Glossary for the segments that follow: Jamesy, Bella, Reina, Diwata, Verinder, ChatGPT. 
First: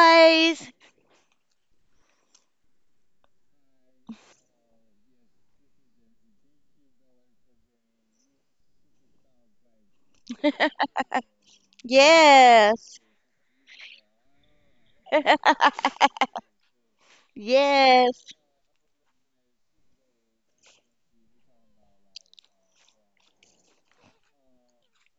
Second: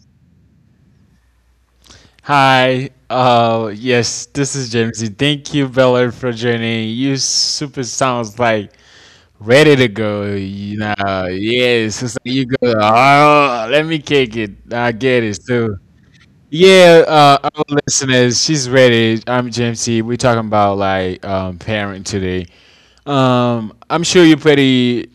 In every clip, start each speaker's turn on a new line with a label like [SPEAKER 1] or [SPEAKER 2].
[SPEAKER 1] guys.
[SPEAKER 2] Hi. Yes, this is Jamesy. Thank you, Bella, for joining. You super sounds like ready to go. You know, yes, it's like you go.
[SPEAKER 1] Yes.
[SPEAKER 2] Oh, let me kick it. I get it too. Yeah, our
[SPEAKER 1] Yes.
[SPEAKER 2] listeners, she's ready. I'm Jamesy. We're talking about like parent today. I'm sure you're pretty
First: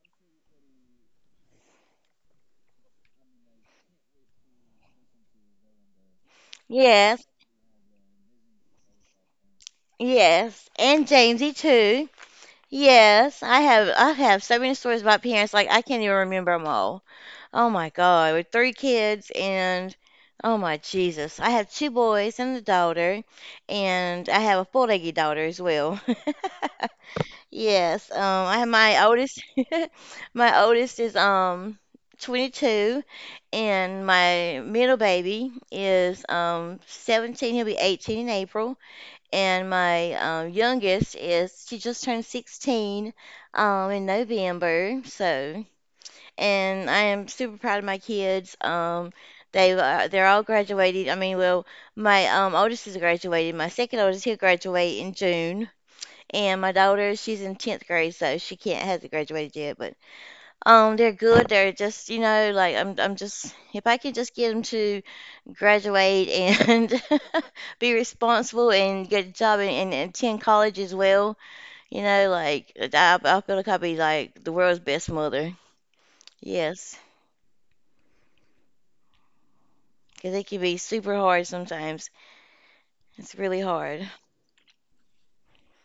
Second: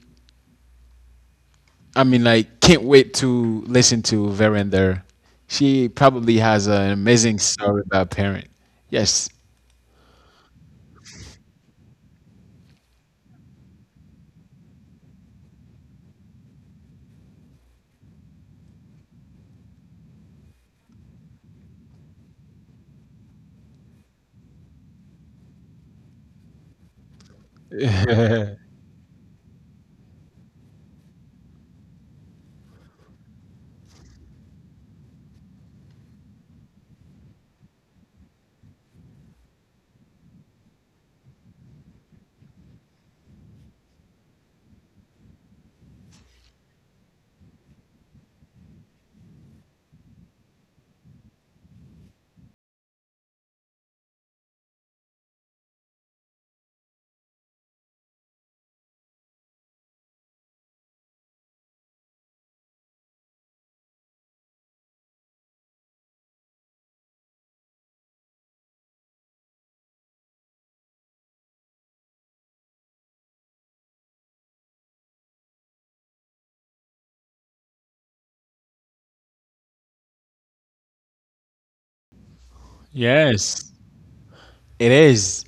[SPEAKER 2] I mean, like, can't wait to listen to Verinder. She probably has an
[SPEAKER 1] Yes.
[SPEAKER 2] amazing story about parent. Yes,
[SPEAKER 1] Yes. And Jamesy too. Yes. I have so many stories about parents, like I can't even remember them all. Oh my God, with three kids and oh my Jesus. I have two boys and a daughter, and I have a full-legged daughter as well. Yes, I have my oldest. My oldest is 22, and my middle baby is 17. He'll be 18 in April, and my youngest is, she just turned 16 in November. So, and I am super proud of my kids. They they're all graduated. I mean, well, my oldest is graduated. My second oldest, he'll graduate in June, and my daughter, she's in 10th grade, so she can't hasn't graduated yet, but they're good. They're just, you know, like I'm just, if I could just get them to graduate and be responsible and get a job and attend college as well, you know, like I feel like I'd be like the world's best mother. Yes, because it can be super hard sometimes. It's really
[SPEAKER 2] yes,
[SPEAKER 1] hard.
[SPEAKER 2] it is.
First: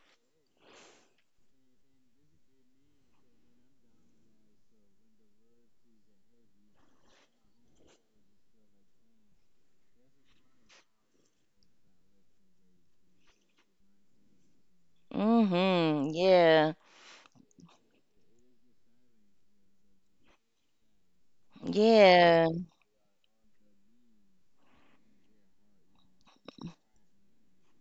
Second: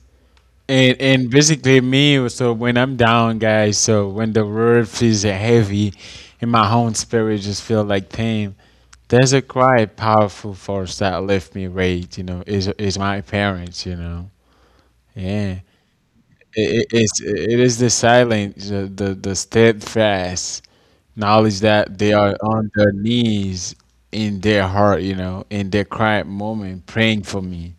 [SPEAKER 2] And basically me, so when I'm down, guys, so when the world feels heavy, and my own spirit just feel like pain, there's a quite powerful force that lift me right. You know, is my parents. You know, yeah.
[SPEAKER 1] Mm-hmm. Yeah.
[SPEAKER 2] It is the silence, the steadfast knowledge that they are
[SPEAKER 1] Yeah.
[SPEAKER 2] on their knees in their heart, you know, in their quiet moment, praying for me.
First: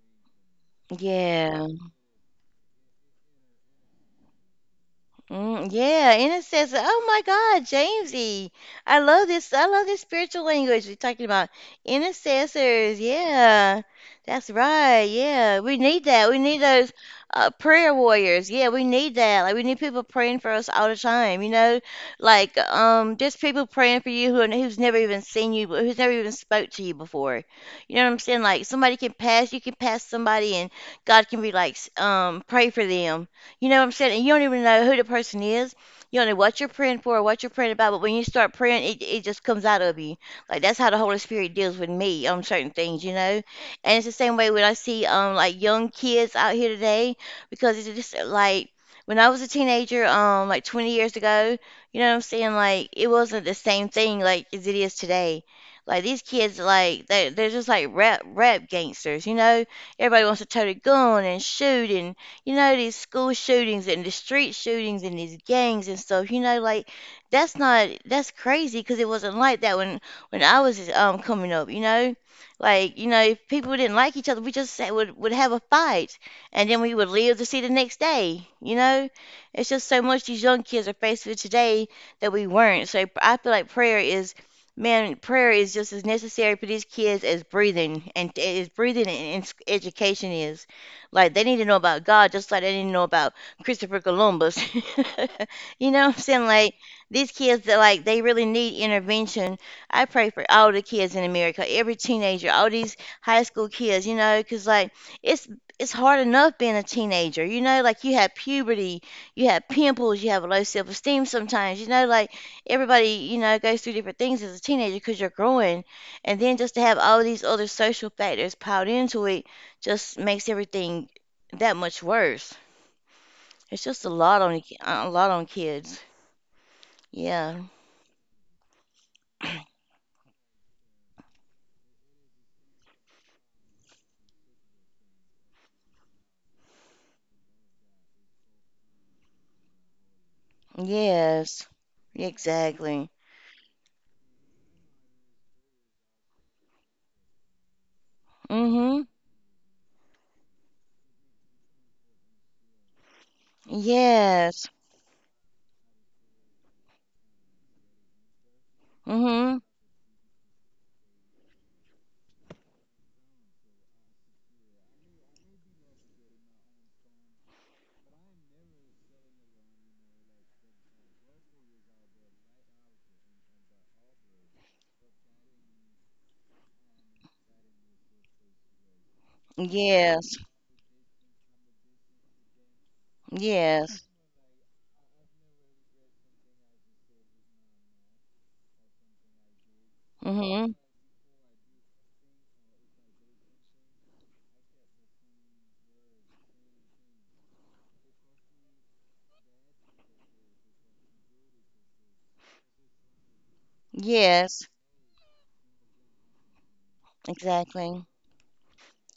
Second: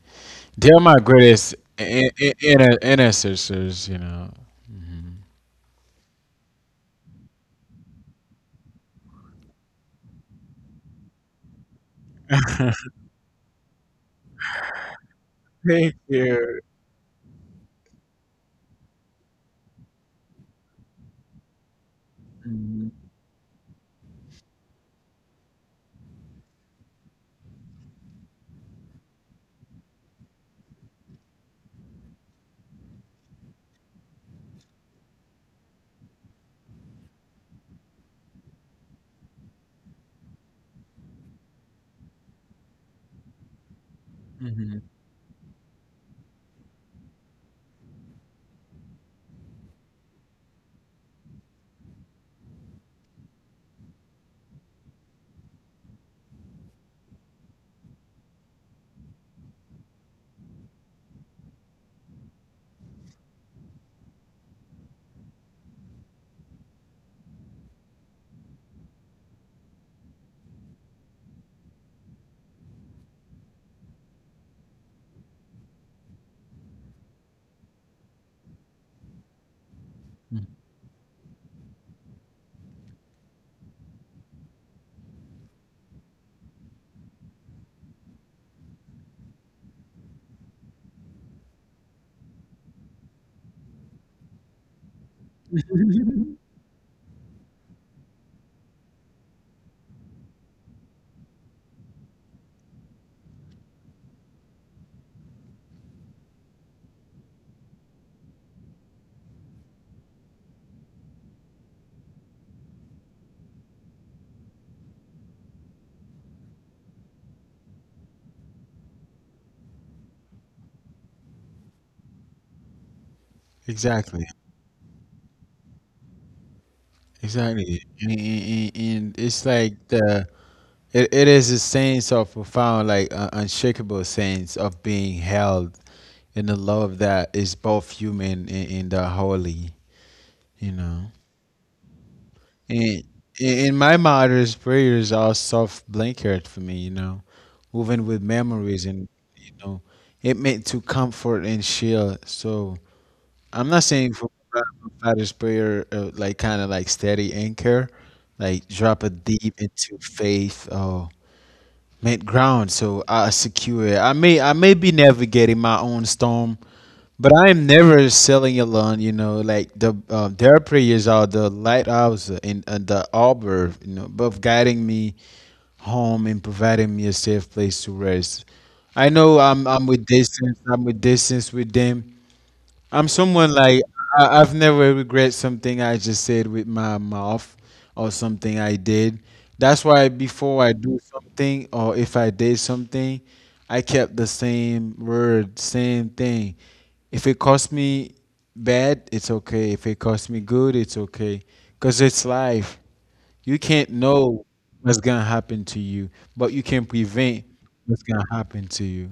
[SPEAKER 2] They are my greatest
[SPEAKER 1] Yeah.
[SPEAKER 2] intercessors, you know. Mhm.
[SPEAKER 1] Yeah, and it says, "Oh my God, Jamesy, I love this. I love this spiritual language you're talking about. Intercessors." Yeah, that's right. Yeah, we
[SPEAKER 2] Thank
[SPEAKER 1] need that. We need
[SPEAKER 2] you.
[SPEAKER 1] those prayer warriors. Yeah, we need that. Like, we need people praying for us all the time. You know, like just people praying for you who's never even seen you, but who's never even spoke to you before. You know what I'm saying? Like, somebody can pass, you can pass somebody, and God can be like, pray for them. You know what I'm saying? And you don't even know who the person is. You don't know what you're praying for or what you're praying about, but when you start praying, it just comes out of you. Like, that's how the Holy Spirit deals with me on certain things, you know? And it's the same way
[SPEAKER 2] Mhm,
[SPEAKER 1] when I see like young kids out here today, because it's just like when I was a teenager, like 20 years ago. You know what I'm saying? Like, it wasn't the same thing like as it is today. Like, these kids, like they they're just like rap gangsters, you know? Everybody wants to tote a gun and shoot, and you know, these school shootings and the street shootings and these gangs and stuff, you know, like that's crazy because it wasn't like that when I was coming up, you know. Like, you know, if people didn't like each other, would have a fight, and then we would live to see the next day, you know? It's just so much these young kids are faced with today that we weren't. So I feel like prayer is, man, prayer is just as necessary for these kids as breathing and education is. Like, they need to know about God just like they need to know about Christopher Columbus. You know what I'm
[SPEAKER 2] mhm.
[SPEAKER 1] saying? Like, these kids, that like they really need intervention. I pray for all the kids in America, every teenager, all these high school kids, you know, 'cause like it's it's hard enough being a teenager. You know, like, you have puberty, you have pimples, you have a low self-esteem sometimes, you know, like everybody, you know, goes through different things as a teenager because 'cause you're growing, and then just to have all these other social factors piled into it just makes everything that much worse. It's just a
[SPEAKER 2] Exactly,
[SPEAKER 1] lot on a lot on kids. Yeah.
[SPEAKER 2] exactly, and it's like the it is a sense of profound, like unshakable sense of being held and the love that is both human and the holy, you know.
[SPEAKER 1] Yes. Exactly.
[SPEAKER 2] And in my mother's prayers are soft blanket for me, you know, woven with memories
[SPEAKER 1] Mhm.
[SPEAKER 2] and you know, it meant to comfort and shield. So I'm not saying for
[SPEAKER 1] Yes.
[SPEAKER 2] my father's prayer like kind of like steady anchor, like drop a
[SPEAKER 1] Mhm.
[SPEAKER 2] deep into faith or Made ground, so I secure. I may be navigating my own storm, but I am never sailing alone. You know, like their prayers are the lighthouse and the arbor. You know, both guiding me home and providing me a safe place to rest. I know I'm with
[SPEAKER 1] Yes.
[SPEAKER 2] distance. I'm with distance with them, I'm someone like
[SPEAKER 1] Yes.
[SPEAKER 2] I've never regret something I just said with my mouth or something I did. That's why before
[SPEAKER 1] Mhm.
[SPEAKER 2] I do something or if I did something, I kept the same word, same thing. If it cost me bad, it's okay. If it cost me good, it's okay. Cause it's life. You can't know
[SPEAKER 1] Yes.
[SPEAKER 2] what's gonna happen to you, but you can prevent
[SPEAKER 1] Exactly.
[SPEAKER 2] what's gonna happen to you.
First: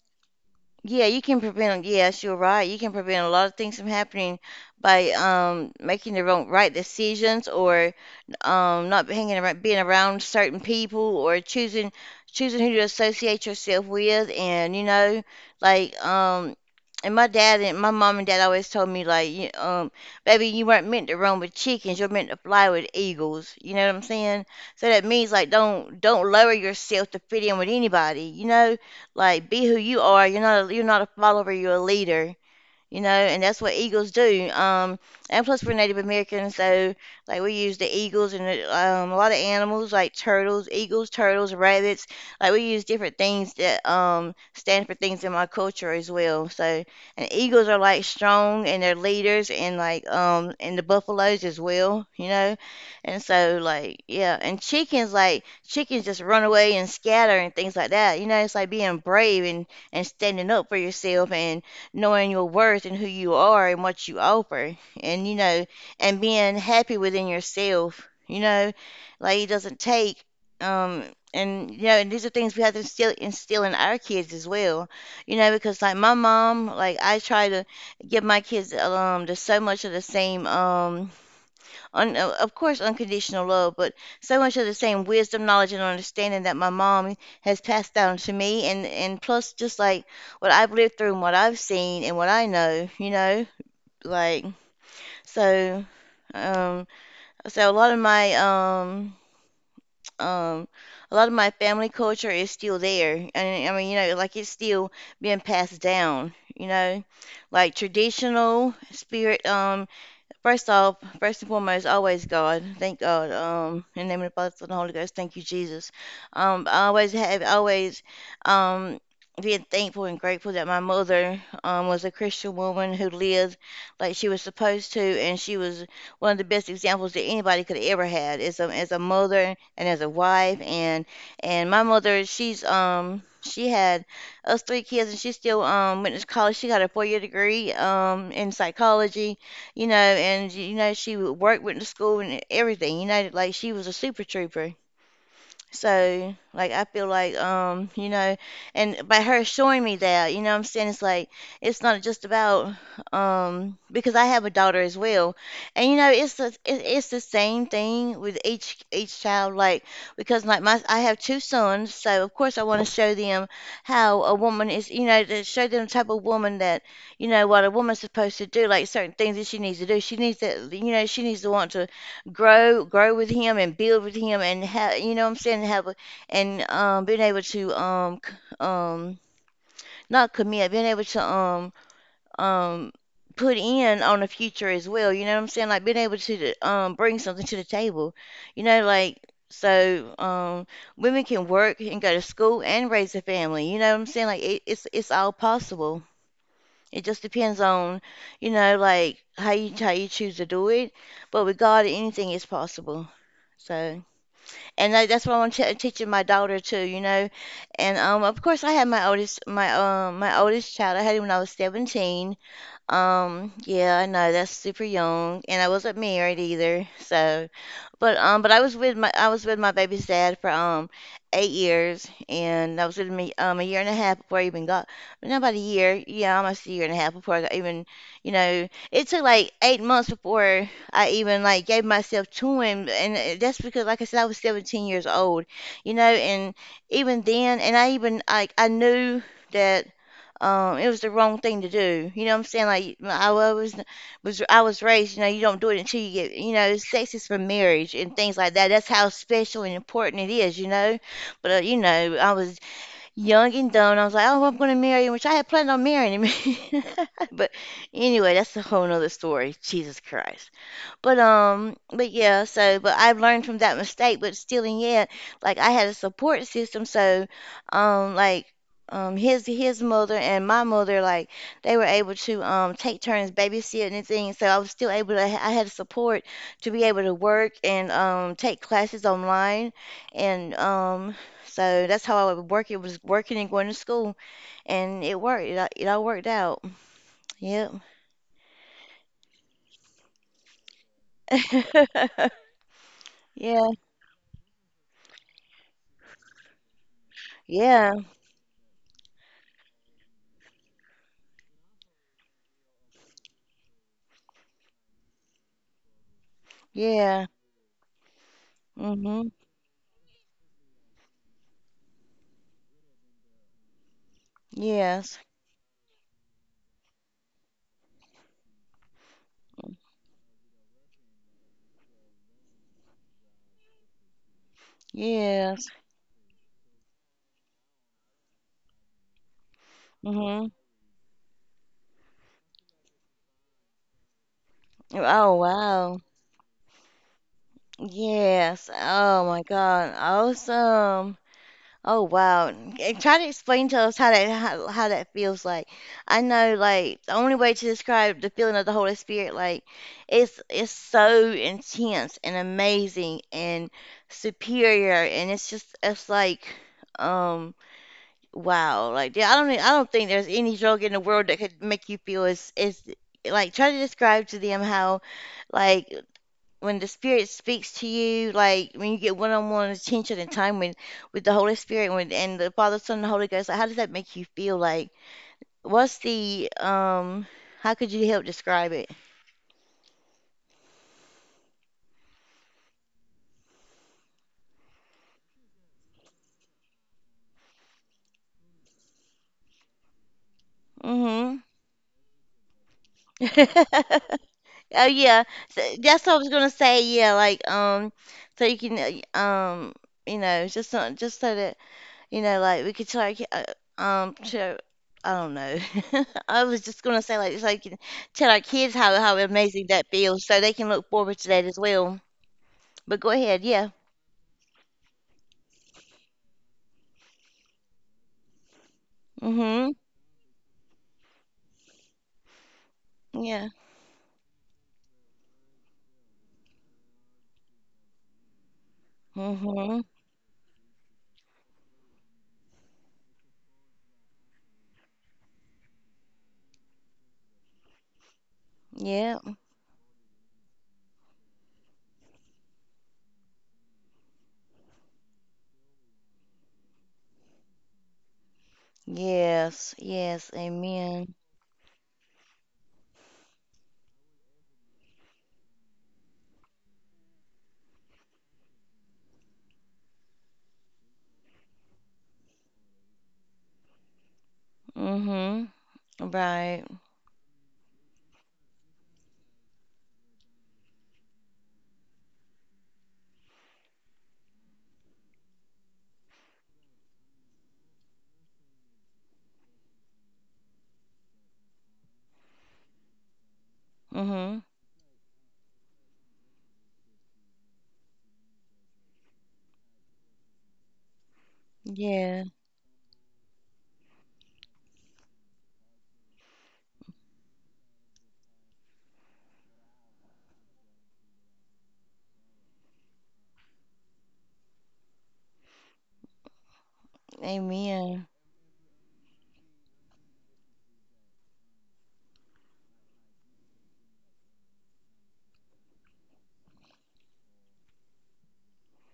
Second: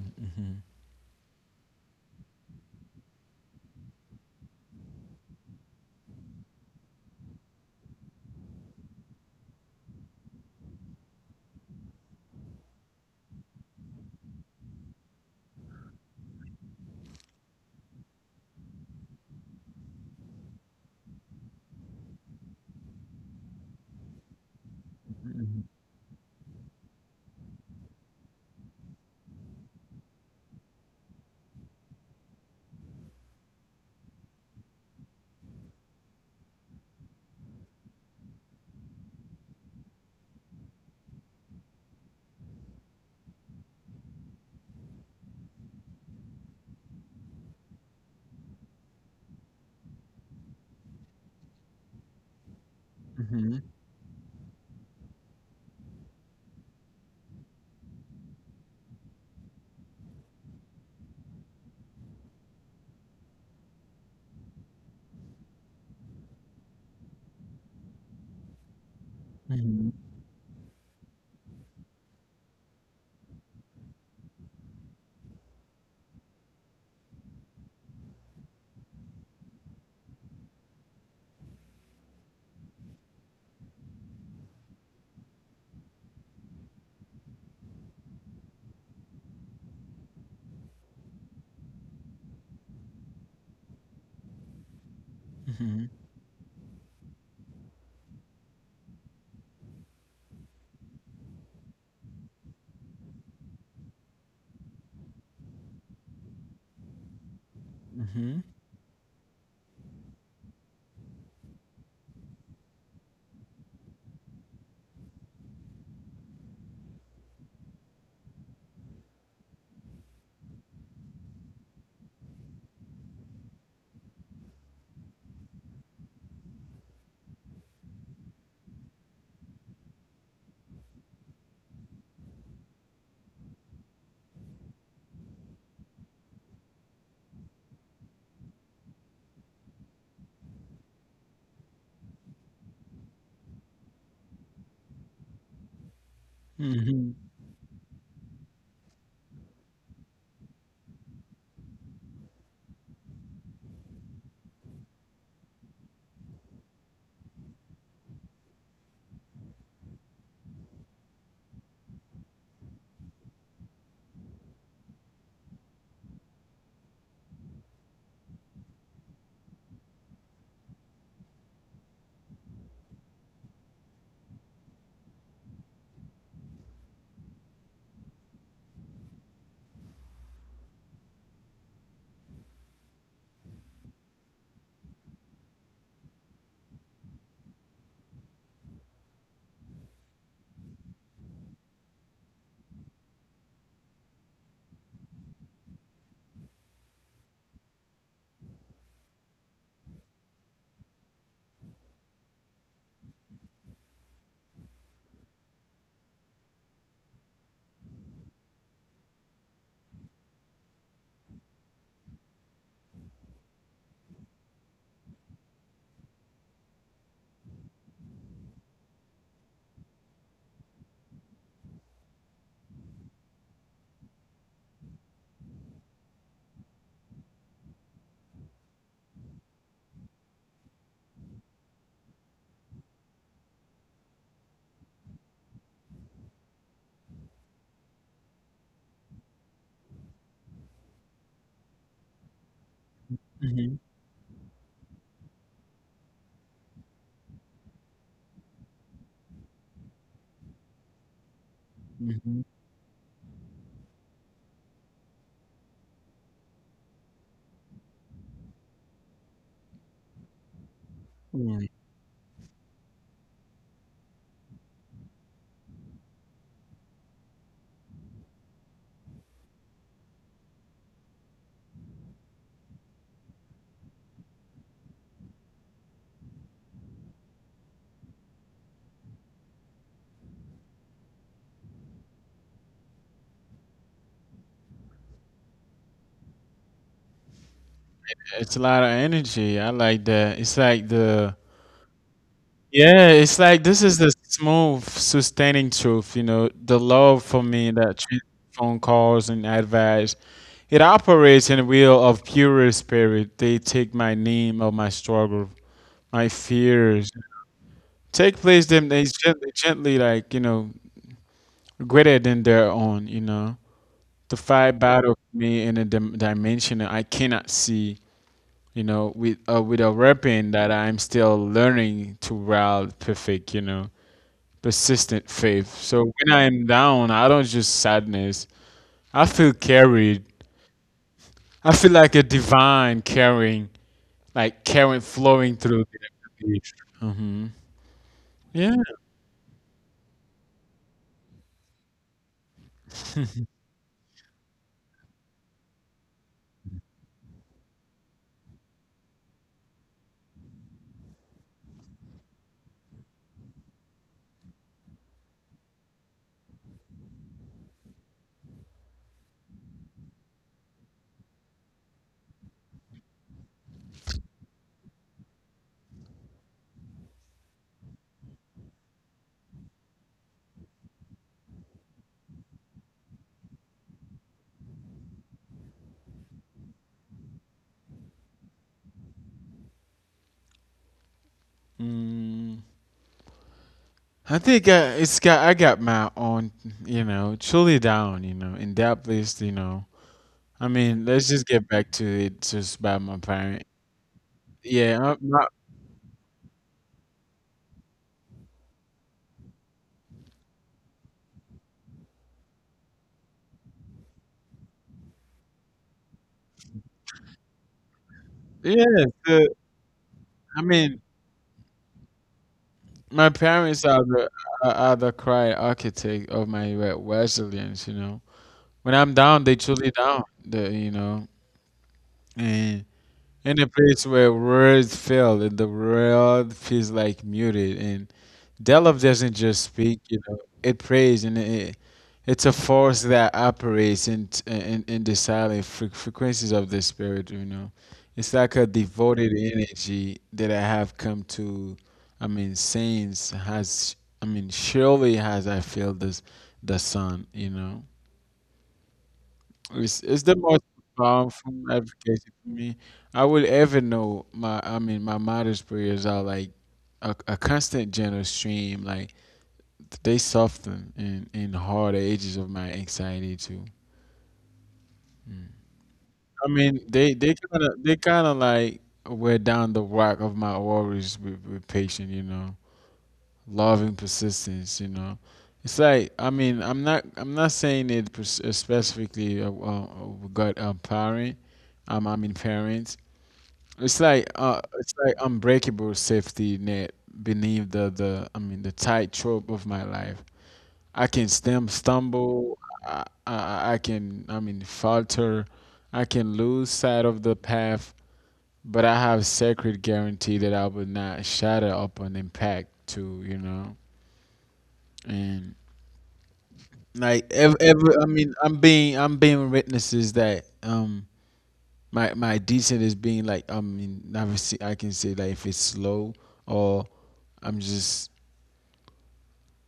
[SPEAKER 1] Yeah, you can prevent, yes, you're right. You can prevent a lot of things from happening by making the wrong right decisions, or not hanging around being around certain people, or choosing who to associate yourself with. And, you know, like and my dad, and my mom and dad always told me, like, baby, you weren't meant to roam with chickens, you're meant to fly with eagles. You know what I'm saying? So that means
[SPEAKER 2] Mhm.
[SPEAKER 1] like, don't lower yourself to fit in with anybody, you know. Like, be who you are. You're not a follower, you're a leader, you know, and that's what eagles do. And plus, we're Native Americans, so like, we use the eagles and, a lot of animals like turtles, eagles, turtles, rabbits. Like, we use different things that stand for things in my culture as well. So, and eagles are like strong and they're leaders, and like, and the buffaloes as well, you know. And so
[SPEAKER 2] Mhm.
[SPEAKER 1] like, yeah, and chickens, like chickens just run away and scatter and things like that. You know, it's like being brave and standing up for yourself and knowing your worth and who you are and what you offer, and you know, and being happy within yourself, you know. Like, it doesn't
[SPEAKER 2] Mhm.
[SPEAKER 1] take um and you know, and these are things we have to instill in our kids as well, you know, because like my mom, like I try to give my kids, just so much of the same, of course, unconditional love, but so much of the same wisdom, knowledge, and understanding that my mom has passed down to me, and plus just like what I've lived through and what I've seen and what I know, you know, like,
[SPEAKER 2] Mhm.
[SPEAKER 1] so. Um, so a lot of my um a lot of my family culture is still there. And I mean, you know, like, it's still being passed down, you know, like
[SPEAKER 2] Mhm.
[SPEAKER 1] traditional spirit. First off, first and foremost, always God. Thank God. In the name of the Father, Son, and the Holy Ghost. Thank you, Jesus. I always have always, um, being thankful and grateful that my mother, was a Christian woman who lived like she was supposed to, and she was one of the best examples that anybody could have ever had, as a mother and as a wife. And my mother, She had us three kids, and she still went to college. She got a four-year degree in psychology, you know. And you know, she would work with the school and everything, you know, like she was a super trooper. So,
[SPEAKER 2] Mhm,
[SPEAKER 1] like, I feel like, you know, and by her showing me that. You know what I'm saying? It's like, it's not just about, because I have a daughter as well. And, you know, it's it, it's the same thing with each child. Like, because like, I have two sons. So, of course, I want to show them how a woman is, you know, to show them the type of woman that, you know, what a woman's supposed to do, like certain things that she needs to do. She needs to, you know, she needs to want to grow with him and build with him and have, you know what I'm saying, and being able to um not commit being able to um put in on the future as well. You know what I'm saying? Like, being able to bring something to the table, you know, like, so women can work and go to school and raise a family. You know what I'm saying? Like, it's all possible. It just depends on, you know, like, how you choose to do it. But with God, anything is possible. So, and I, that's what I'm t teaching my daughter too, you know. And of course, I had my oldest, my oldest child. I had him when I was 17. Yeah, I know that's super young, and I wasn't married either. So, but I was with my baby's dad for 8 years, and I was with me a year and a half before I even got, well, not about a year, yeah, almost a year and a half before I got even, you know. It took like 8 months before I even like gave myself to him, and that's because, like I said, I was 17 years old, you know. And even then, and I even like, I knew that. It was the wrong thing to do. You know what I'm saying? Like
[SPEAKER 2] mhm,
[SPEAKER 1] I was raised, you know, you don't do it until you get, you know, sex is for marriage and things like that. That's how special and important it is. You know, but you know,
[SPEAKER 2] mhm,
[SPEAKER 1] I was young and dumb. I was like, oh, I'm going to marry him, which I had planned on marrying him. But anyway, that's a whole nother story. Jesus Christ.
[SPEAKER 2] yeah.
[SPEAKER 1] But yeah, so but I've learned from that mistake, but still in yet, like I had a support system, so um like his mother and my mother, like they were able to take turns babysitting and things, so I was still able to, I had support to be able to work and take classes online and so that's how I would work. It was working and going to school and it worked. It all worked out. Yep.
[SPEAKER 2] It's a lot of energy. I like that. It's like the yeah, it's like
[SPEAKER 1] Yeah.
[SPEAKER 2] this is the smooth, sustaining truth, you know, the love for me that
[SPEAKER 1] Yeah.
[SPEAKER 2] trans- phone calls and advice. It operates in a wheel of purer spirit. They take my name of my struggle, my fears.
[SPEAKER 1] Yeah.
[SPEAKER 2] Take place them they gently
[SPEAKER 1] Mm-hmm.
[SPEAKER 2] gently like, you know, greater than their own, you know. The fight battle for
[SPEAKER 1] Yes.
[SPEAKER 2] me in a dimension that I cannot see. You know, with a rapping that I'm still learning to route perfect, you know, persistent faith.
[SPEAKER 1] Yes.
[SPEAKER 2] So when I'm down, I don't just sadness. I feel carried.
[SPEAKER 1] Mm-hmm.
[SPEAKER 2] I feel like a divine carrying, like current flowing
[SPEAKER 1] Oh,
[SPEAKER 2] through the
[SPEAKER 1] wow.
[SPEAKER 2] page. Mm-hmm. Yeah.
[SPEAKER 1] Yes. Oh my God. Awesome. Oh wow. And try to explain to us how how that feels like. I know, like the only way to describe the feeling of the Holy Spirit, like it's so intense and amazing and superior, and it's just it's like um. Wow, like yeah, I don't think there's any drug in the world that could make you feel as like, try to describe to them how, like, when the spirit speaks to you, like when you get one-on-one attention and time with the Holy Spirit, when and the Father, Son, and the Holy Ghost, like how does that make you feel? Like what's the how could you help describe it?
[SPEAKER 2] Mm. I think it's got I got my own, you know, truly down, you know, in that place, you know. I mean, let's
[SPEAKER 1] Mm-hmm.
[SPEAKER 2] just get back to it just by my parent.
[SPEAKER 1] Oh
[SPEAKER 2] Yeah,
[SPEAKER 1] yeah,
[SPEAKER 2] my,
[SPEAKER 1] so that's what I was gonna say. Yeah, like so you can you know, just so that. You know, like we could try, to, I don't know. I was just gonna say, like so you can tell our kids
[SPEAKER 2] yeah,
[SPEAKER 1] how
[SPEAKER 2] so
[SPEAKER 1] amazing that feels, so
[SPEAKER 2] I
[SPEAKER 1] they can
[SPEAKER 2] mean,
[SPEAKER 1] look forward to that as well. But go
[SPEAKER 2] my
[SPEAKER 1] ahead,
[SPEAKER 2] parents
[SPEAKER 1] yeah.
[SPEAKER 2] are the are the cry architect of my resilience. You know, when I'm down, they
[SPEAKER 1] Mhm.
[SPEAKER 2] truly down. The you know, and in a
[SPEAKER 1] Yeah.
[SPEAKER 2] place where words fail and the world feels like muted, and Delove doesn't just speak,
[SPEAKER 1] Mhm.
[SPEAKER 2] you know, it prays and it, it's a force that operates in, in the silent frequencies of the spirit, you know. It's like a devoted
[SPEAKER 1] Yeah.
[SPEAKER 2] energy that I have come to, I mean, since has, I mean, surely has I felt this, the sun, you know.
[SPEAKER 1] Yes.
[SPEAKER 2] It's the most
[SPEAKER 1] Yes. Amen.
[SPEAKER 2] powerful advocacy for me. I would ever know my, I mean, my mother's prayers are like a constant general stream, like they soften in hard ages of my anxiety too.
[SPEAKER 1] Mhm.
[SPEAKER 2] I mean,
[SPEAKER 1] Right.
[SPEAKER 2] they kind of like wear down the rock of my worries with patience, you know, loving persistence, you know. It's like I mean, I'm not saying it specifically got parent, I mean parents. It's
[SPEAKER 1] Mhm.
[SPEAKER 2] like unbreakable safety net beneath the I mean the tight trope of my life. I can stem, stumble.
[SPEAKER 1] Yeah.
[SPEAKER 2] I can, I mean, falter. I can lose sight of the path, but I have sacred guarantee that I will not shatter upon impact too, you know? And like ever I mean,
[SPEAKER 1] Amen.
[SPEAKER 2] I'm being witnesses that, my, my descent is being like, I mean, obviously I can say like if it's slow or I'm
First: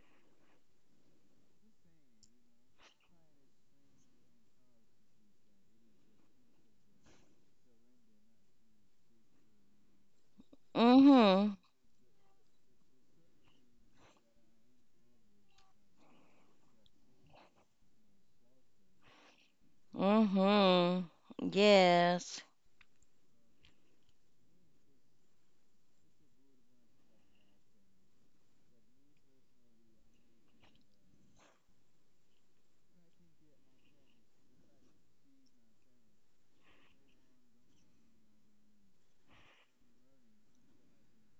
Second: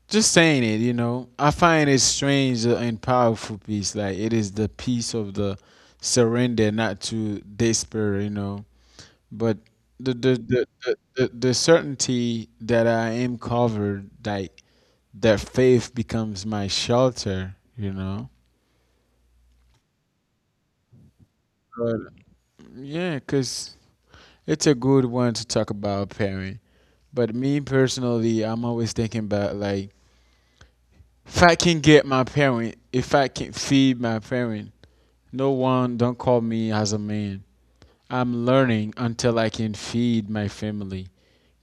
[SPEAKER 2] just saying it, you know, I find it strange and powerful peace. Like it is the peace of the surrender, not to despair, you know. But the
[SPEAKER 1] Mhm.
[SPEAKER 2] certainty that I am covered, like that faith becomes my shelter, you know.
[SPEAKER 1] Mhm.
[SPEAKER 2] But
[SPEAKER 1] Yes.
[SPEAKER 2] yeah, cause it's a good one to talk about, parent. But me personally, I'm always thinking about like if I can get my parent, if I can feed my parent, no one don't call me as a man. I'm learning until I can feed my family.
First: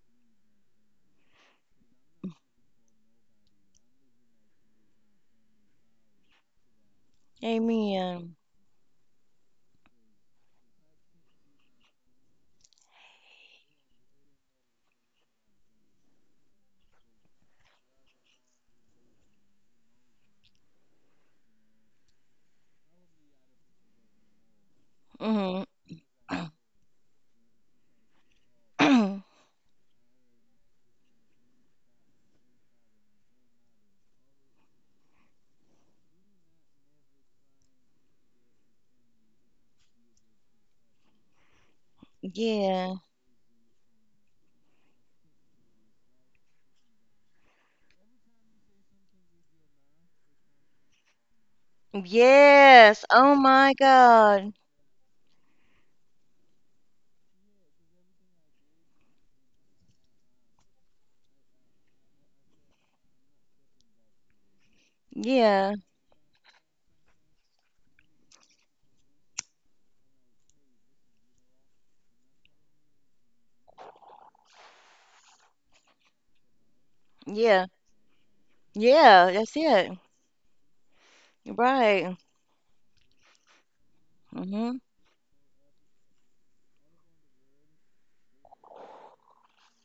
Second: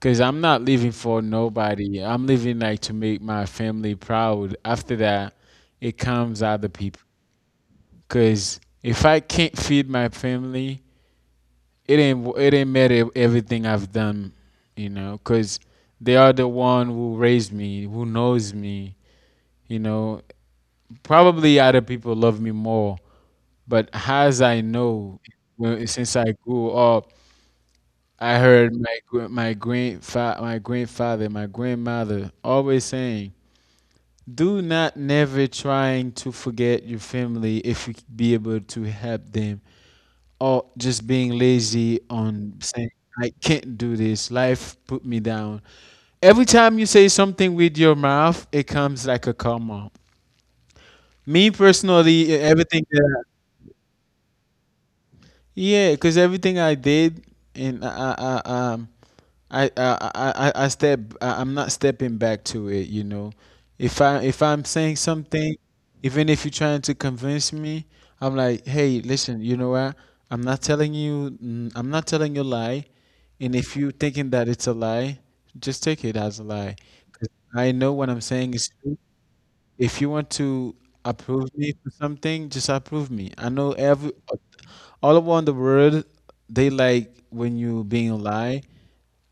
[SPEAKER 2] Cause I'm not living for nobody. I'm living like to make my family proud. After that, it comes other people.
[SPEAKER 1] Amen.
[SPEAKER 2] Cause if I can't feed my family, it ain't matter everything I've done, you know. Cause they are the one who raised me, who knows me, you know. Probably other people love me more, but as I know,
[SPEAKER 1] Mhm.
[SPEAKER 2] when, since I grew up, I heard my grandfather, my grandmother always saying, "Do not never trying to forget your family if you be able to help them, or just being lazy on saying
[SPEAKER 1] Yeah.
[SPEAKER 2] I can't do this. Life put me down." Every time you say something with your mouth, it comes like a karma. Me personally, everything that
[SPEAKER 1] Yes. Oh my God.
[SPEAKER 2] yeah, because everything I did and I, I, um, I step. I'm not stepping back to it. You know, if I'm saying something,
[SPEAKER 1] Yeah.
[SPEAKER 2] even if you're trying to convince me, I'm like, hey, listen. You know what? I'm not telling you. I'm not telling you a lie. And if you're thinking that it's a lie, just take it as a lie.
[SPEAKER 1] Yeah.
[SPEAKER 2] 'Cause I know what I'm saying is
[SPEAKER 1] Yeah. That's it.
[SPEAKER 2] if you want to approve
[SPEAKER 1] Right.
[SPEAKER 2] me for something, just approve me. I know every
[SPEAKER 1] Mm-hmm.
[SPEAKER 2] all around the world they like when you being a lie.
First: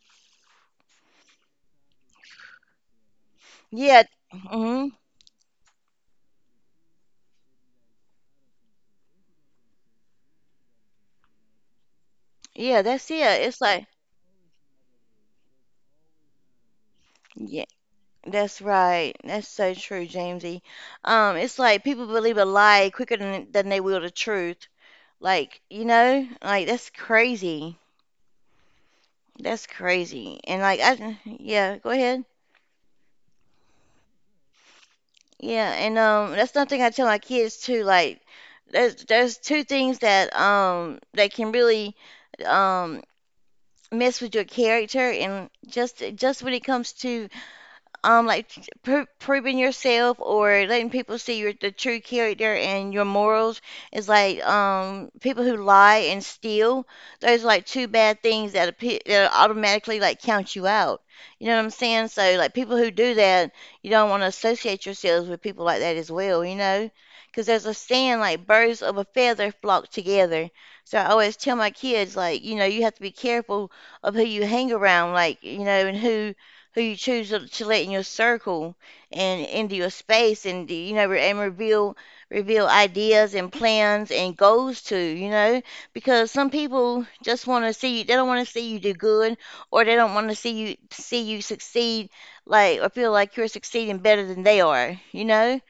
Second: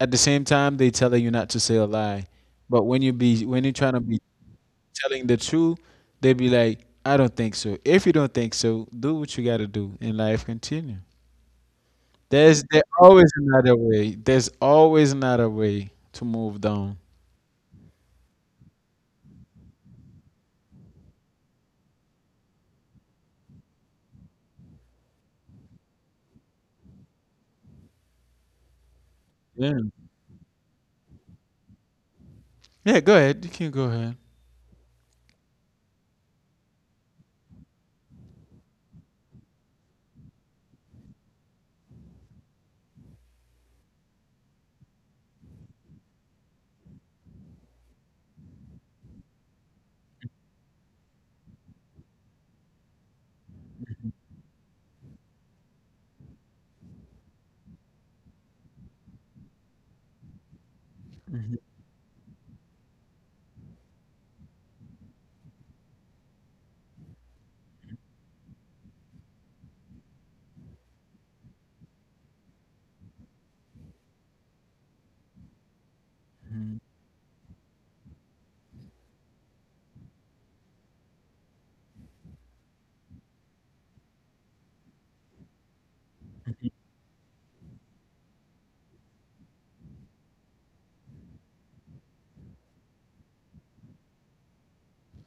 [SPEAKER 2] At the same time, they telling you not to say a lie. But when you're trying to
[SPEAKER 1] Yeah.
[SPEAKER 2] be
[SPEAKER 1] Mm-hmm.
[SPEAKER 2] telling the truth, they be like, I don't think so. If you don't think so, do what you gotta do and life continue.
[SPEAKER 1] Yeah.
[SPEAKER 2] There's there
[SPEAKER 1] That's it.
[SPEAKER 2] always
[SPEAKER 1] It's like,
[SPEAKER 2] another way. There's always another way to move down.
[SPEAKER 1] yeah, that's right. That's so true, Jamesy. It's like people believe a lie quicker than they will the truth. Like, you know, like that's crazy. That's
[SPEAKER 2] Yeah.
[SPEAKER 1] crazy. And like, yeah, go ahead.
[SPEAKER 2] Yeah, go ahead. You can go ahead.
[SPEAKER 1] Yeah, and that's something I tell my kids too. Like, there's two things that that can really um mess with your character, and just when it comes to um like t- proving yourself or letting people see your the true character and your morals is like, people who lie and steal, those are like two bad things that that automatically like count you out, you know what I'm saying? So like people who do that, you don't want to associate yourselves with people like that as well, you know, because there's a saying like birds of a feather flock together. So I always tell my kids, like, you know, you have to be careful of who you hang around, like, you know, and who you choose to let in your circle and into your space, and you know, and reveal ideas and plans and goals to, you know, because some people just want to see you, they don't want to see you do good, or they don't want to see you succeed, like, or feel like you're succeeding better than they are, you know.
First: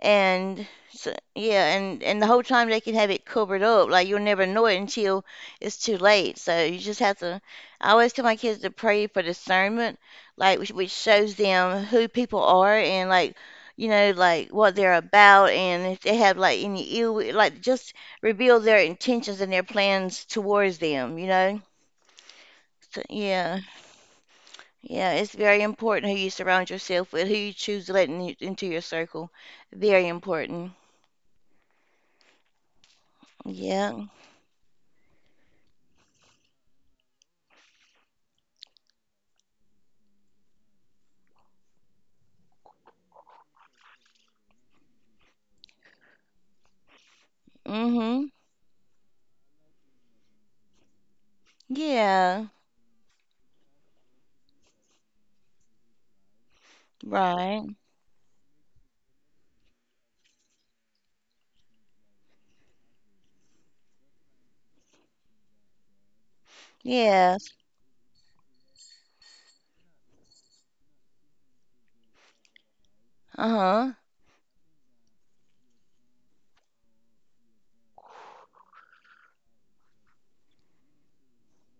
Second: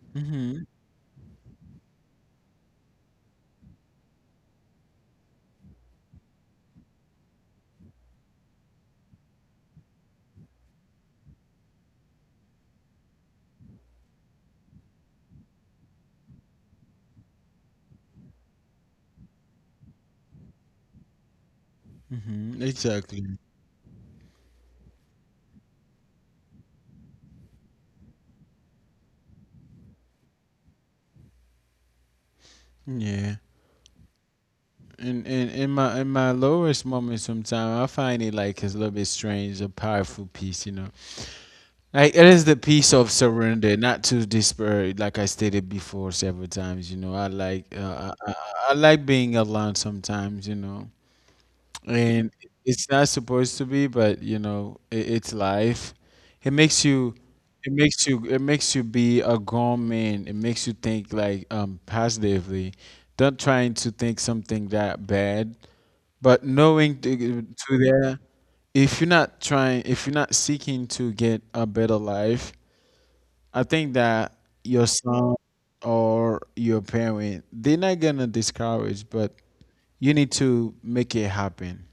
[SPEAKER 1] And
[SPEAKER 2] Hmm.
[SPEAKER 1] so, yeah, and the whole time they can have it covered up, like you'll never know it until it's too late. So you just have to. I always tell my kids to pray for discernment, like which shows them who people are, and like, you know, like what they're about, and if they have like any ill, like just reveal their intentions and their plans towards them, you know.
[SPEAKER 2] Mm-hmm,
[SPEAKER 1] So,
[SPEAKER 2] exactly.
[SPEAKER 1] yeah, yeah, it's very important who you surround yourself with, who you choose to let in, into your circle. Very important.
[SPEAKER 2] Yeah.
[SPEAKER 1] Yeah.
[SPEAKER 2] And in my lowest moment sometimes I find it like it's a little bit strange, a powerful peace, you know. Like it is the peace of surrender, not to despair, like I stated before several times, you know. I like
[SPEAKER 1] Mm-hmm.
[SPEAKER 2] I like being alone sometimes, you know. And
[SPEAKER 1] Yeah.
[SPEAKER 2] it's not supposed to be, but you know, it, it's life. It makes you,
[SPEAKER 1] Right.
[SPEAKER 2] it makes you be a grown man. It makes you think like positively, not trying to think something that bad, but knowing
[SPEAKER 1] Yes.
[SPEAKER 2] to there, if you're not trying, if you're not seeking to get a better life, I think
[SPEAKER 1] Uh-huh.
[SPEAKER 2] that your son or your parent, they're not gonna discourage, but you need to make it happen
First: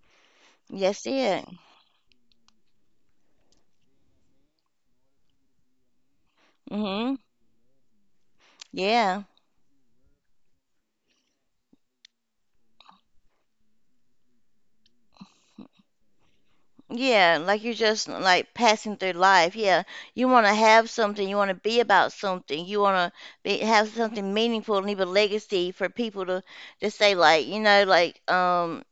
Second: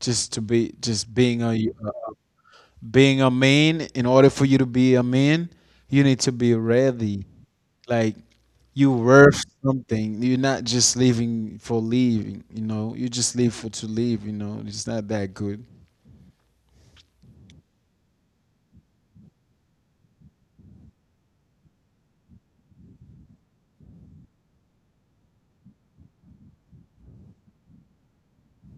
[SPEAKER 2] just to be
[SPEAKER 1] Yes,
[SPEAKER 2] just being
[SPEAKER 1] it.
[SPEAKER 2] a uh, being a man in order for you to be a man you need to be
[SPEAKER 1] Mm-hmm.
[SPEAKER 2] ready like you
[SPEAKER 1] Yeah.
[SPEAKER 2] worth something you're not just leaving for leaving. You know you just leave for to leave. You know it's not that good.
[SPEAKER 1] Yeah. Like you're just like passing through life. Yeah. You want to have something. You want to be about something. You want to be, have something meaningful, and leave a legacy for people to say, like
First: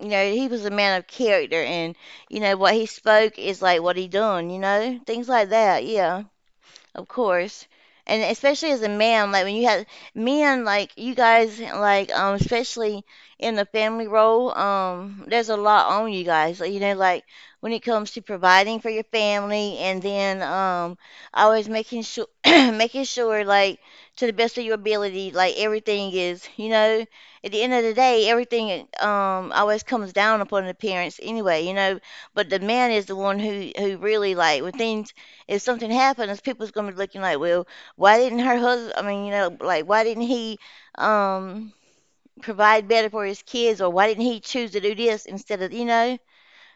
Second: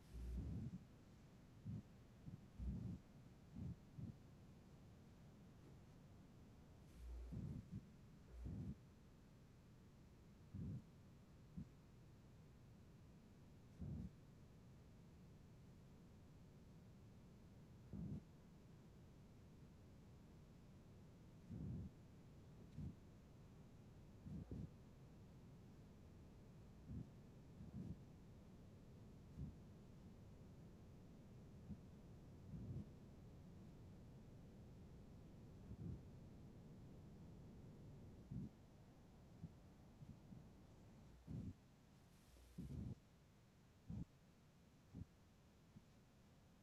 [SPEAKER 1] you know, he was a man of character, and you know, what he spoke is like what he done, you know? Things like that. Yeah. Of course. And especially as a man, like when you have men, like you guys, like especially in the family role, there's a lot on you guys. Like, you know, like when it comes to providing for your family, and then always making sure, making sure, like to the best of your ability, like everything is, you know, at the end of the day, everything always comes down upon the parents anyway, you know. But the man is the one who really, like when things, if something happens, people's gonna be looking like, well, why didn't her husband? I mean, you know, like why didn't he um provide better for his kids, or why didn't he choose to do this instead of, you know?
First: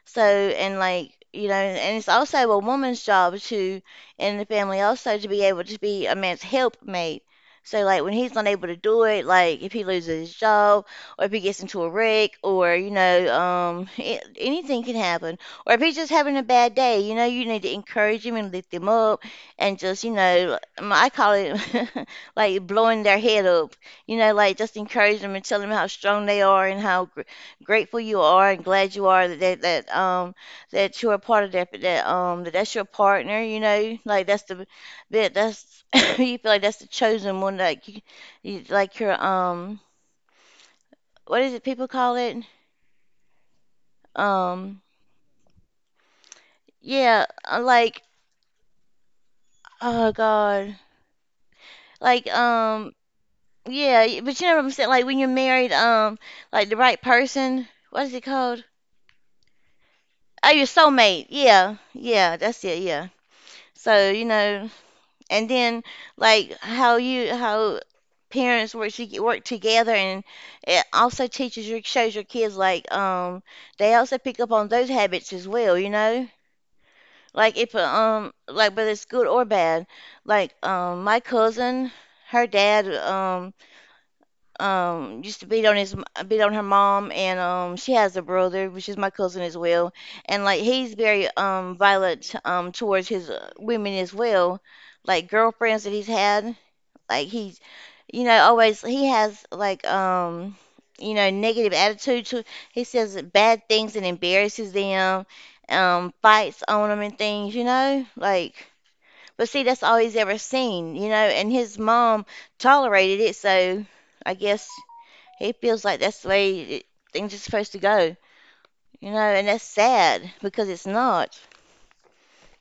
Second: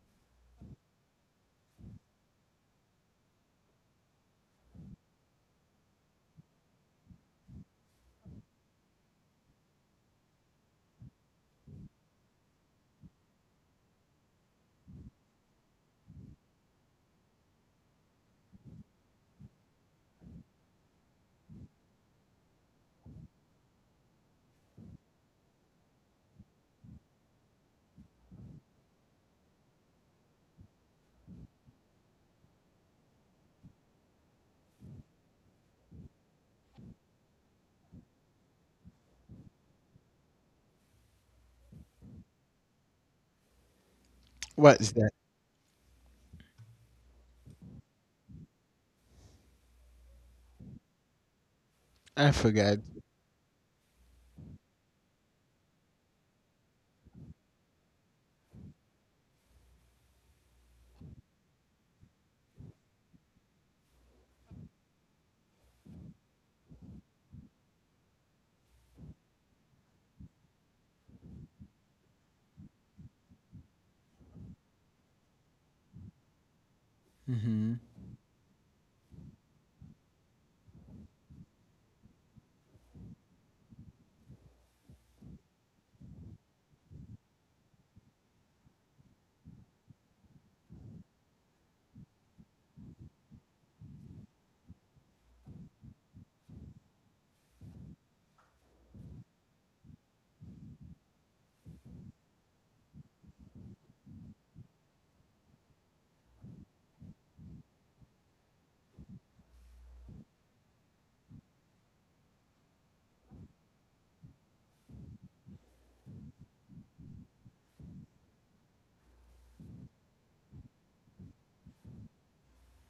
[SPEAKER 1] So, and like, you know, and it's also a woman's job to, in the family also to be able to be a man's helpmate. So, like, when he's not able to do it, like if he loses his job, or if he gets into a wreck, or you know, it, anything can happen. Or if he's just having a bad day, you know, you need to encourage him and lift him up, and just, you know, I call it like blowing their head up. You know, like just encourage them and tell them how strong they are, and how grateful you are and glad you are that that that you're a part of that that that's your partner, you know, like that's the that's you feel like that's the chosen one, like you like your what is it people call it,
[SPEAKER 2] What is
[SPEAKER 1] um,
[SPEAKER 2] that?
[SPEAKER 1] yeah, like, oh God,
[SPEAKER 2] I
[SPEAKER 1] like,
[SPEAKER 2] forgot.
[SPEAKER 1] yeah, but you know what I'm saying, like when you're married, like the right person, what is it called? Oh, your soulmate, yeah, yeah, that's it, yeah. So you know, and then like how you how parents work to work together, and it also teaches your, shows your kids, like they also pick up on those habits as well, you know. Like
[SPEAKER 2] Hmm.
[SPEAKER 1] if like whether it's good or bad, like my cousin, her dad, used to beat on his, beat on her mom, and she has a brother which is my cousin as well, and like he's very violent towards his women as well, like girlfriends that he's had. Like he's, you know, always he has like you know, negative attitude to. He says bad things and embarrasses them, fights on them and things. You know, like. But see, that's all he's ever seen, you know. And his mom tolerated it, so I guess he feels like that's the way it, things are supposed to go, you know. And that's sad because it's not.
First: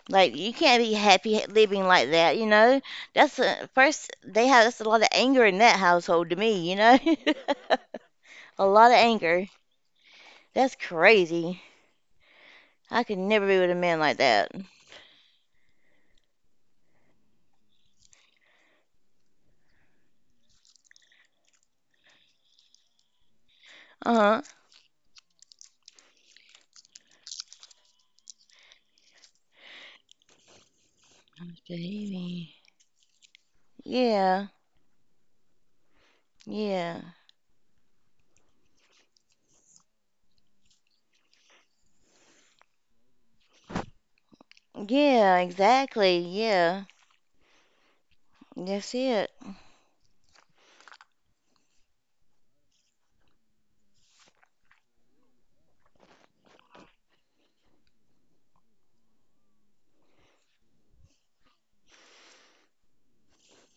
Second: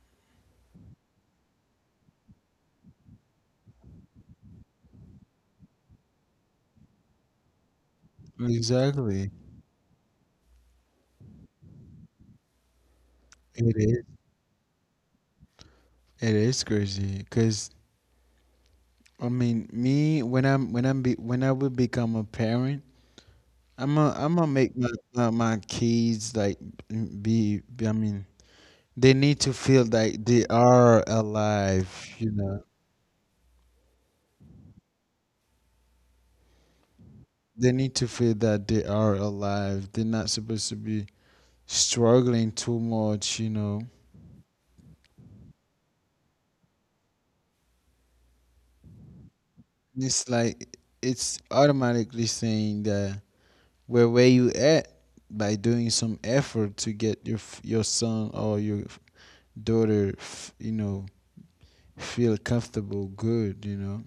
[SPEAKER 1] Like, you can't be happy living like that, you know? That's a, first, they have that's a lot of anger in that household to me, you know? A lot
[SPEAKER 2] Exactly.
[SPEAKER 1] of anger. That's crazy. I could
[SPEAKER 2] it
[SPEAKER 1] never be with
[SPEAKER 2] is
[SPEAKER 1] a man like that.
[SPEAKER 2] it is crazy because I mean me when when I will become a parent I'm gonna
[SPEAKER 1] Uh-huh.
[SPEAKER 2] make my kids like I mean they need to feel like they are alive, you know.
[SPEAKER 1] Baby. Yeah. Yeah.
[SPEAKER 2] They need to feel that they are alive. They're not supposed to be struggling too much, you know.
[SPEAKER 1] Yeah, exactly. Yeah. That's it.
[SPEAKER 2] It's like it's automatically saying that where you at by doing some effort to get your your son or your daughter, you know, feel comfortable, good, you know.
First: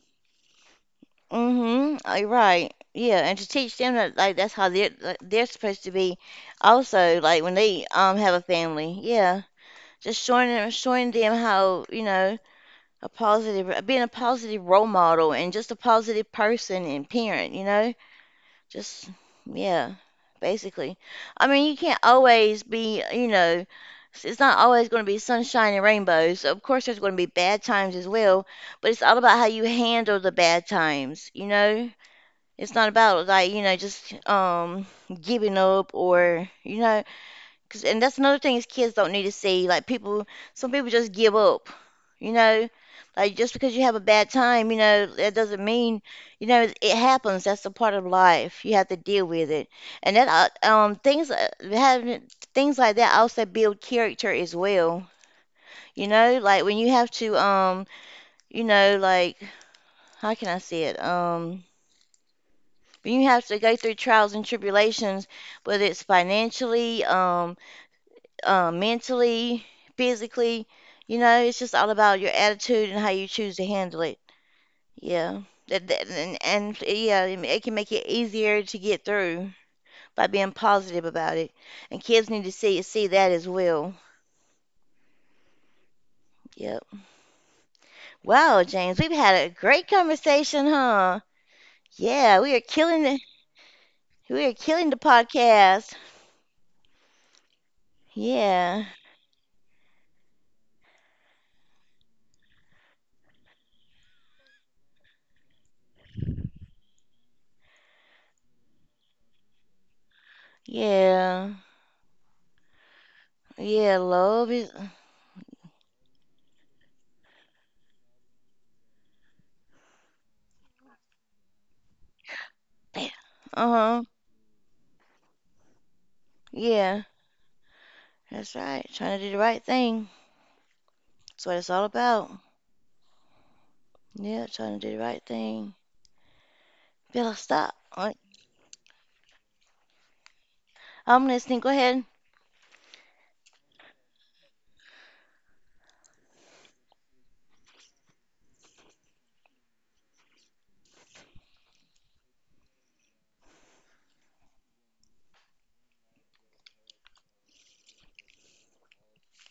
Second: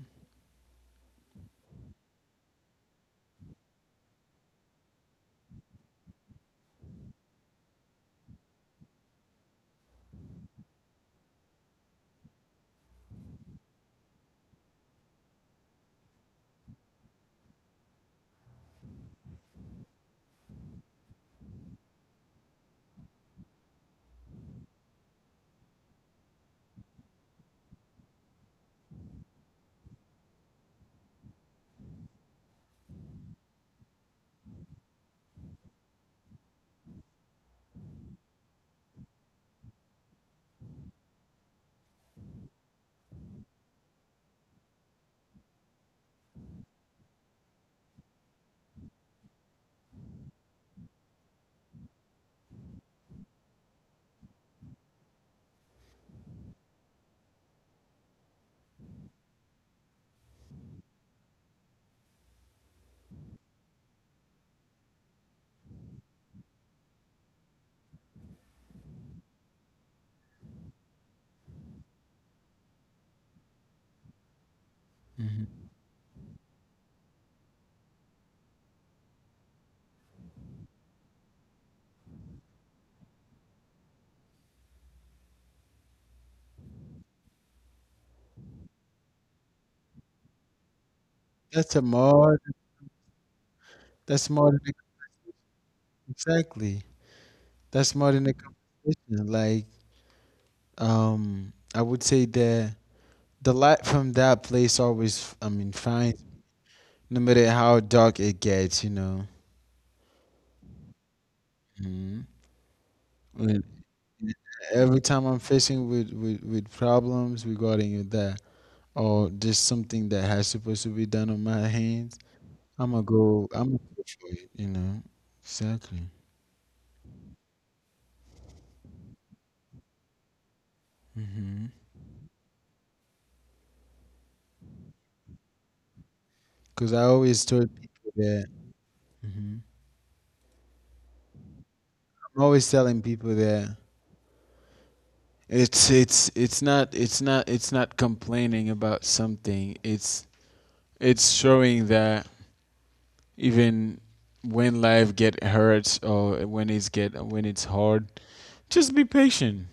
[SPEAKER 1] Mm-hmm. Oh, you're right. Yeah, and to teach them that, like that's how they're, like, they're supposed to be also like when they have a family. Yeah. Just showing them, how, you know, a positive being a positive role model, and just a positive person and parent, you know, just, yeah, basically. I mean, you can't always be, you know, it's not always going to be sunshine and rainbows. So, of course there's going to be bad times as well, but it's all about how you handle the bad times, you know. It's not about like, you know, just giving up, or you know. Cause, and that's another thing, is kids don't need to see. Like people, some people just give up. You know, like just because you have a bad time, you know, that doesn't mean, you know, it happens. That's a part of life. You have to deal with it. And that things having things like that also build character as well. You know, like when you have to you know, like how can I say it? When you have to go through trials and tribulations, whether it's financially, mentally, physically. You know, it's just all about your attitude and how you choose to handle it. Yeah.
[SPEAKER 2] Hmm.
[SPEAKER 1] And yeah, it can make it easier to get through by being positive about it. And kids need to see that as well. Yep. Wow, James, we've had a great conversation, huh?
[SPEAKER 2] That's a
[SPEAKER 1] Yeah, we are
[SPEAKER 2] more.
[SPEAKER 1] killing the, we are
[SPEAKER 2] That's more than
[SPEAKER 1] killing the podcast.
[SPEAKER 2] exactly. That's more than a
[SPEAKER 1] Yeah.
[SPEAKER 2] competition. Like, I would say that the light from that place always, I mean, finds me, no matter how dark it gets, you know.
[SPEAKER 1] Yeah.
[SPEAKER 2] Mhm.
[SPEAKER 1] Yeah,
[SPEAKER 2] When-
[SPEAKER 1] love is
[SPEAKER 2] every time I'm facing with problems regarding that, or just something that has supposed to be done on my hands,
[SPEAKER 1] yeah.
[SPEAKER 2] I'm
[SPEAKER 1] Uh-huh.
[SPEAKER 2] gonna go for it, you know. Exactly.
[SPEAKER 1] Yeah. That's right. Trying to do the right thing. That's
[SPEAKER 2] Mm-hmm.
[SPEAKER 1] what it's all about. Yeah, trying to do the right thing.
[SPEAKER 2] Cause I always
[SPEAKER 1] Bill,
[SPEAKER 2] told
[SPEAKER 1] stop.
[SPEAKER 2] people
[SPEAKER 1] All right.
[SPEAKER 2] that. Mhm.
[SPEAKER 1] I'm listening. Go ahead.
[SPEAKER 2] I'm always telling people that it's not complaining about something. It's showing that even when life get hurts or when it's hard, just be patient.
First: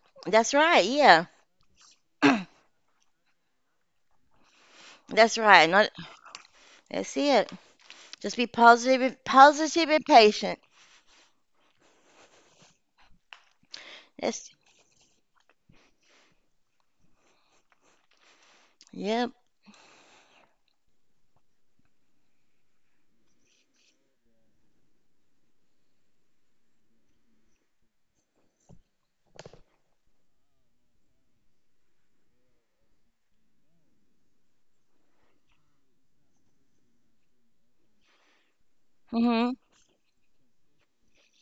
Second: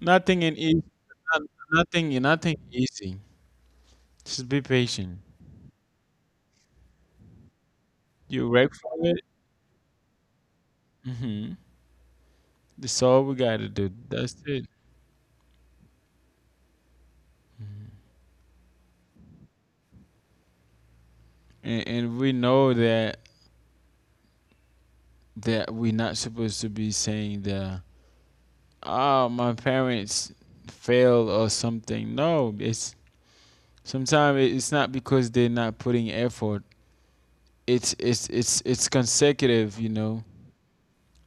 [SPEAKER 2] Nothing
[SPEAKER 1] That's
[SPEAKER 2] in easy,
[SPEAKER 1] right. Yeah.
[SPEAKER 2] nothing easy. Just be patient.
[SPEAKER 1] That's right. Not, that's it. Just be
[SPEAKER 2] You work for
[SPEAKER 1] positive and
[SPEAKER 2] it.
[SPEAKER 1] positive and patient.
[SPEAKER 2] Hmm. That's all we gotta do. That's
[SPEAKER 1] That's,
[SPEAKER 2] it.
[SPEAKER 1] yep.
[SPEAKER 2] And we know that that we're not supposed to be saying the oh my parents failed or something. No, it's sometimes it's not because they're not putting effort. It's
[SPEAKER 1] Mhm.
[SPEAKER 2] consecutive, you know.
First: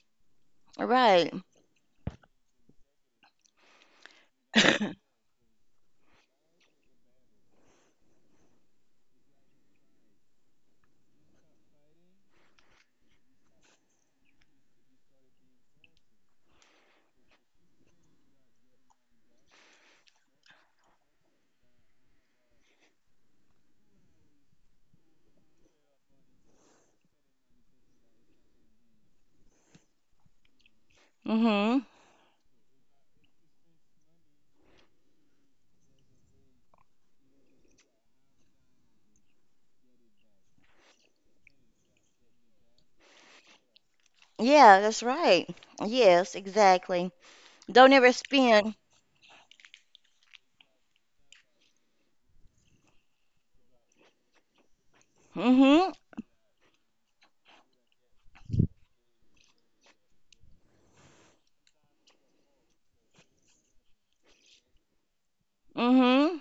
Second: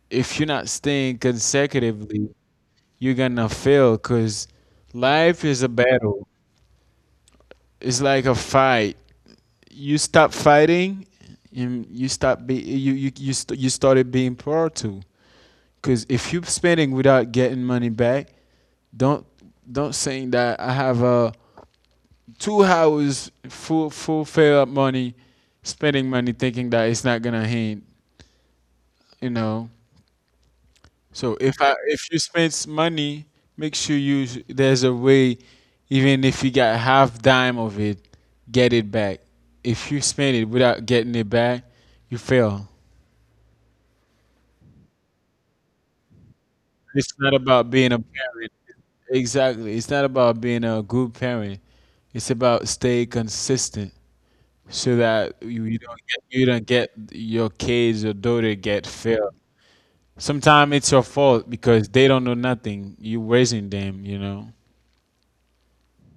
[SPEAKER 2] If you're not
[SPEAKER 1] All
[SPEAKER 2] staying
[SPEAKER 1] right.
[SPEAKER 2] consecutively, you're gonna fail because life is a battle. It's like a fight. You stop fighting, and you stop be you you you, st- you started being poor too. Because if you're spending without getting money back, don't don't saying that I have a 2 hours full fail, up money, spending money thinking that it's not gonna hit, you know. So
[SPEAKER 1] Mhm.
[SPEAKER 2] if you spend money, make sure you there's a way, even if you got half dime of it, get it back. If you spend it without getting it back, you fail.
[SPEAKER 1] Yeah, that's right. Yes, exactly.
[SPEAKER 2] It's not about
[SPEAKER 1] Don't
[SPEAKER 2] being
[SPEAKER 1] ever
[SPEAKER 2] a parent.
[SPEAKER 1] spend.
[SPEAKER 2] Exactly. It's not about being a good parent. It's about stay consistent, so that you,
[SPEAKER 1] Mhm.
[SPEAKER 2] you don't get your kids your daughter get failed. Sometimes it's your fault because they don't know nothing. You raising them, you know.
[SPEAKER 1] Mhm.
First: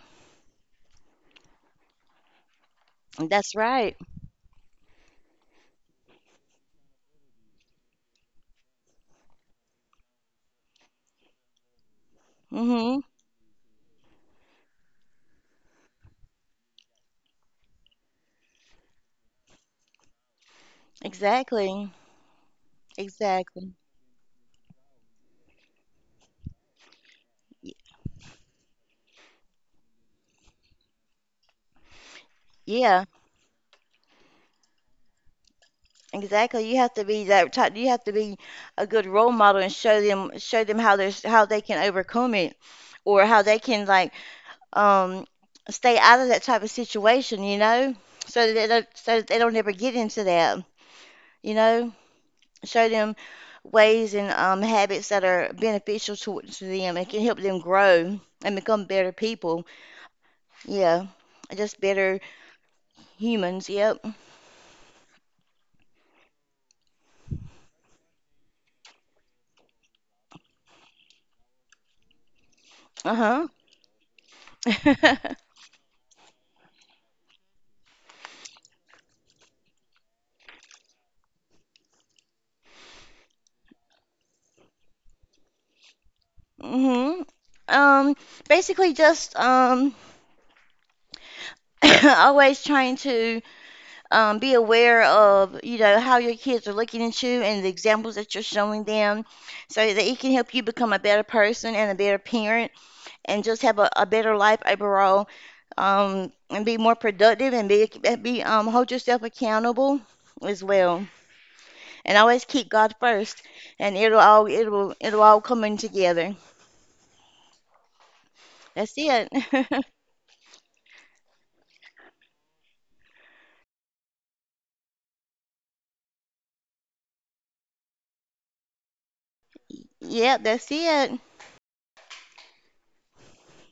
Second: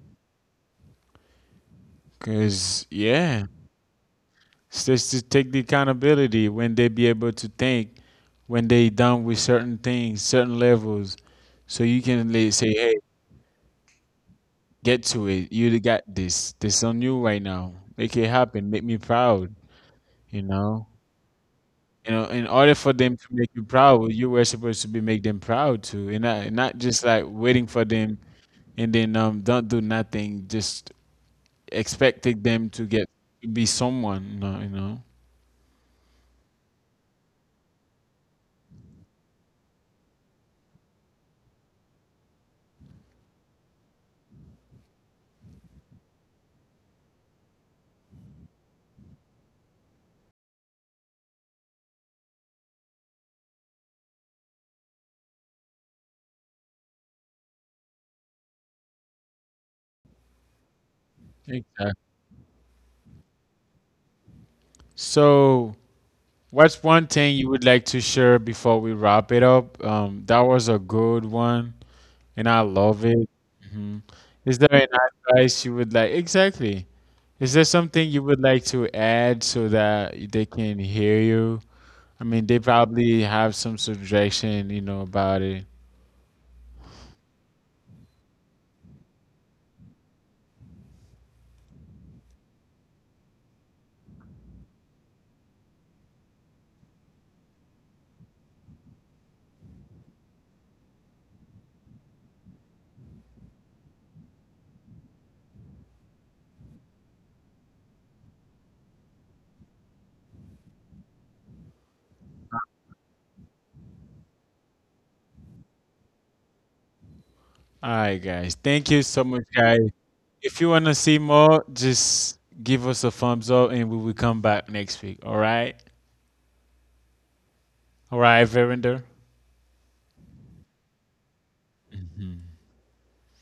[SPEAKER 2] Cause yeah,
[SPEAKER 1] That's right.
[SPEAKER 2] it's just to take the accountability when they be able to think, when they done with certain things, certain levels, so you can like, say, hey,
[SPEAKER 1] Mhm.
[SPEAKER 2] get to it. You got this. This on you right now. Make it happen. Make me proud. You know.
[SPEAKER 1] Exactly.
[SPEAKER 2] You know, in order for them to make you
[SPEAKER 1] Exactly.
[SPEAKER 2] proud, you were supposed to be make them proud too, and not just like waiting
[SPEAKER 1] Y-
[SPEAKER 2] for them and then don't do nothing, just expecting them to
[SPEAKER 1] Yeah.
[SPEAKER 2] get to be someone. No, you know.
[SPEAKER 1] Exactly. You have to be that type. You have to be a good role model and show them, how there's how they can overcome it, or how they can, like, um stay out of that type of situation, you know? So that they don't, so that they don't ever get into that, you know? Show them ways and habits that are beneficial to them and can help them grow and become better people. Yeah. Just better
[SPEAKER 2] Exactly.
[SPEAKER 1] humans. Yep.
[SPEAKER 2] So, what's one thing you would like to share before we wrap it up? That was a good one, and I love it. Hmm. Is there any
[SPEAKER 1] Uh-huh.
[SPEAKER 2] advice you would like? Exactly. Is there something you would like to add so that they can hear you? I mean, they probably have some suggestion, you know, about it.
[SPEAKER 1] Hmm. Um, basically just always trying to be aware of, you know, how your kids are looking at you and the examples that you're showing them, so that it can help you become a better person and a better parent, and just have a better life overall. And be more productive, and be hold yourself accountable as well. And always keep God first, and it'll all, it'll all come in together.
[SPEAKER 2] All right, guys.
[SPEAKER 1] That's
[SPEAKER 2] Thank you so
[SPEAKER 1] it.
[SPEAKER 2] much, guys. If you want to see more, just give us a thumbs up and we will come back next week. All right. All right, Verinder.
[SPEAKER 1] Yep, that's it.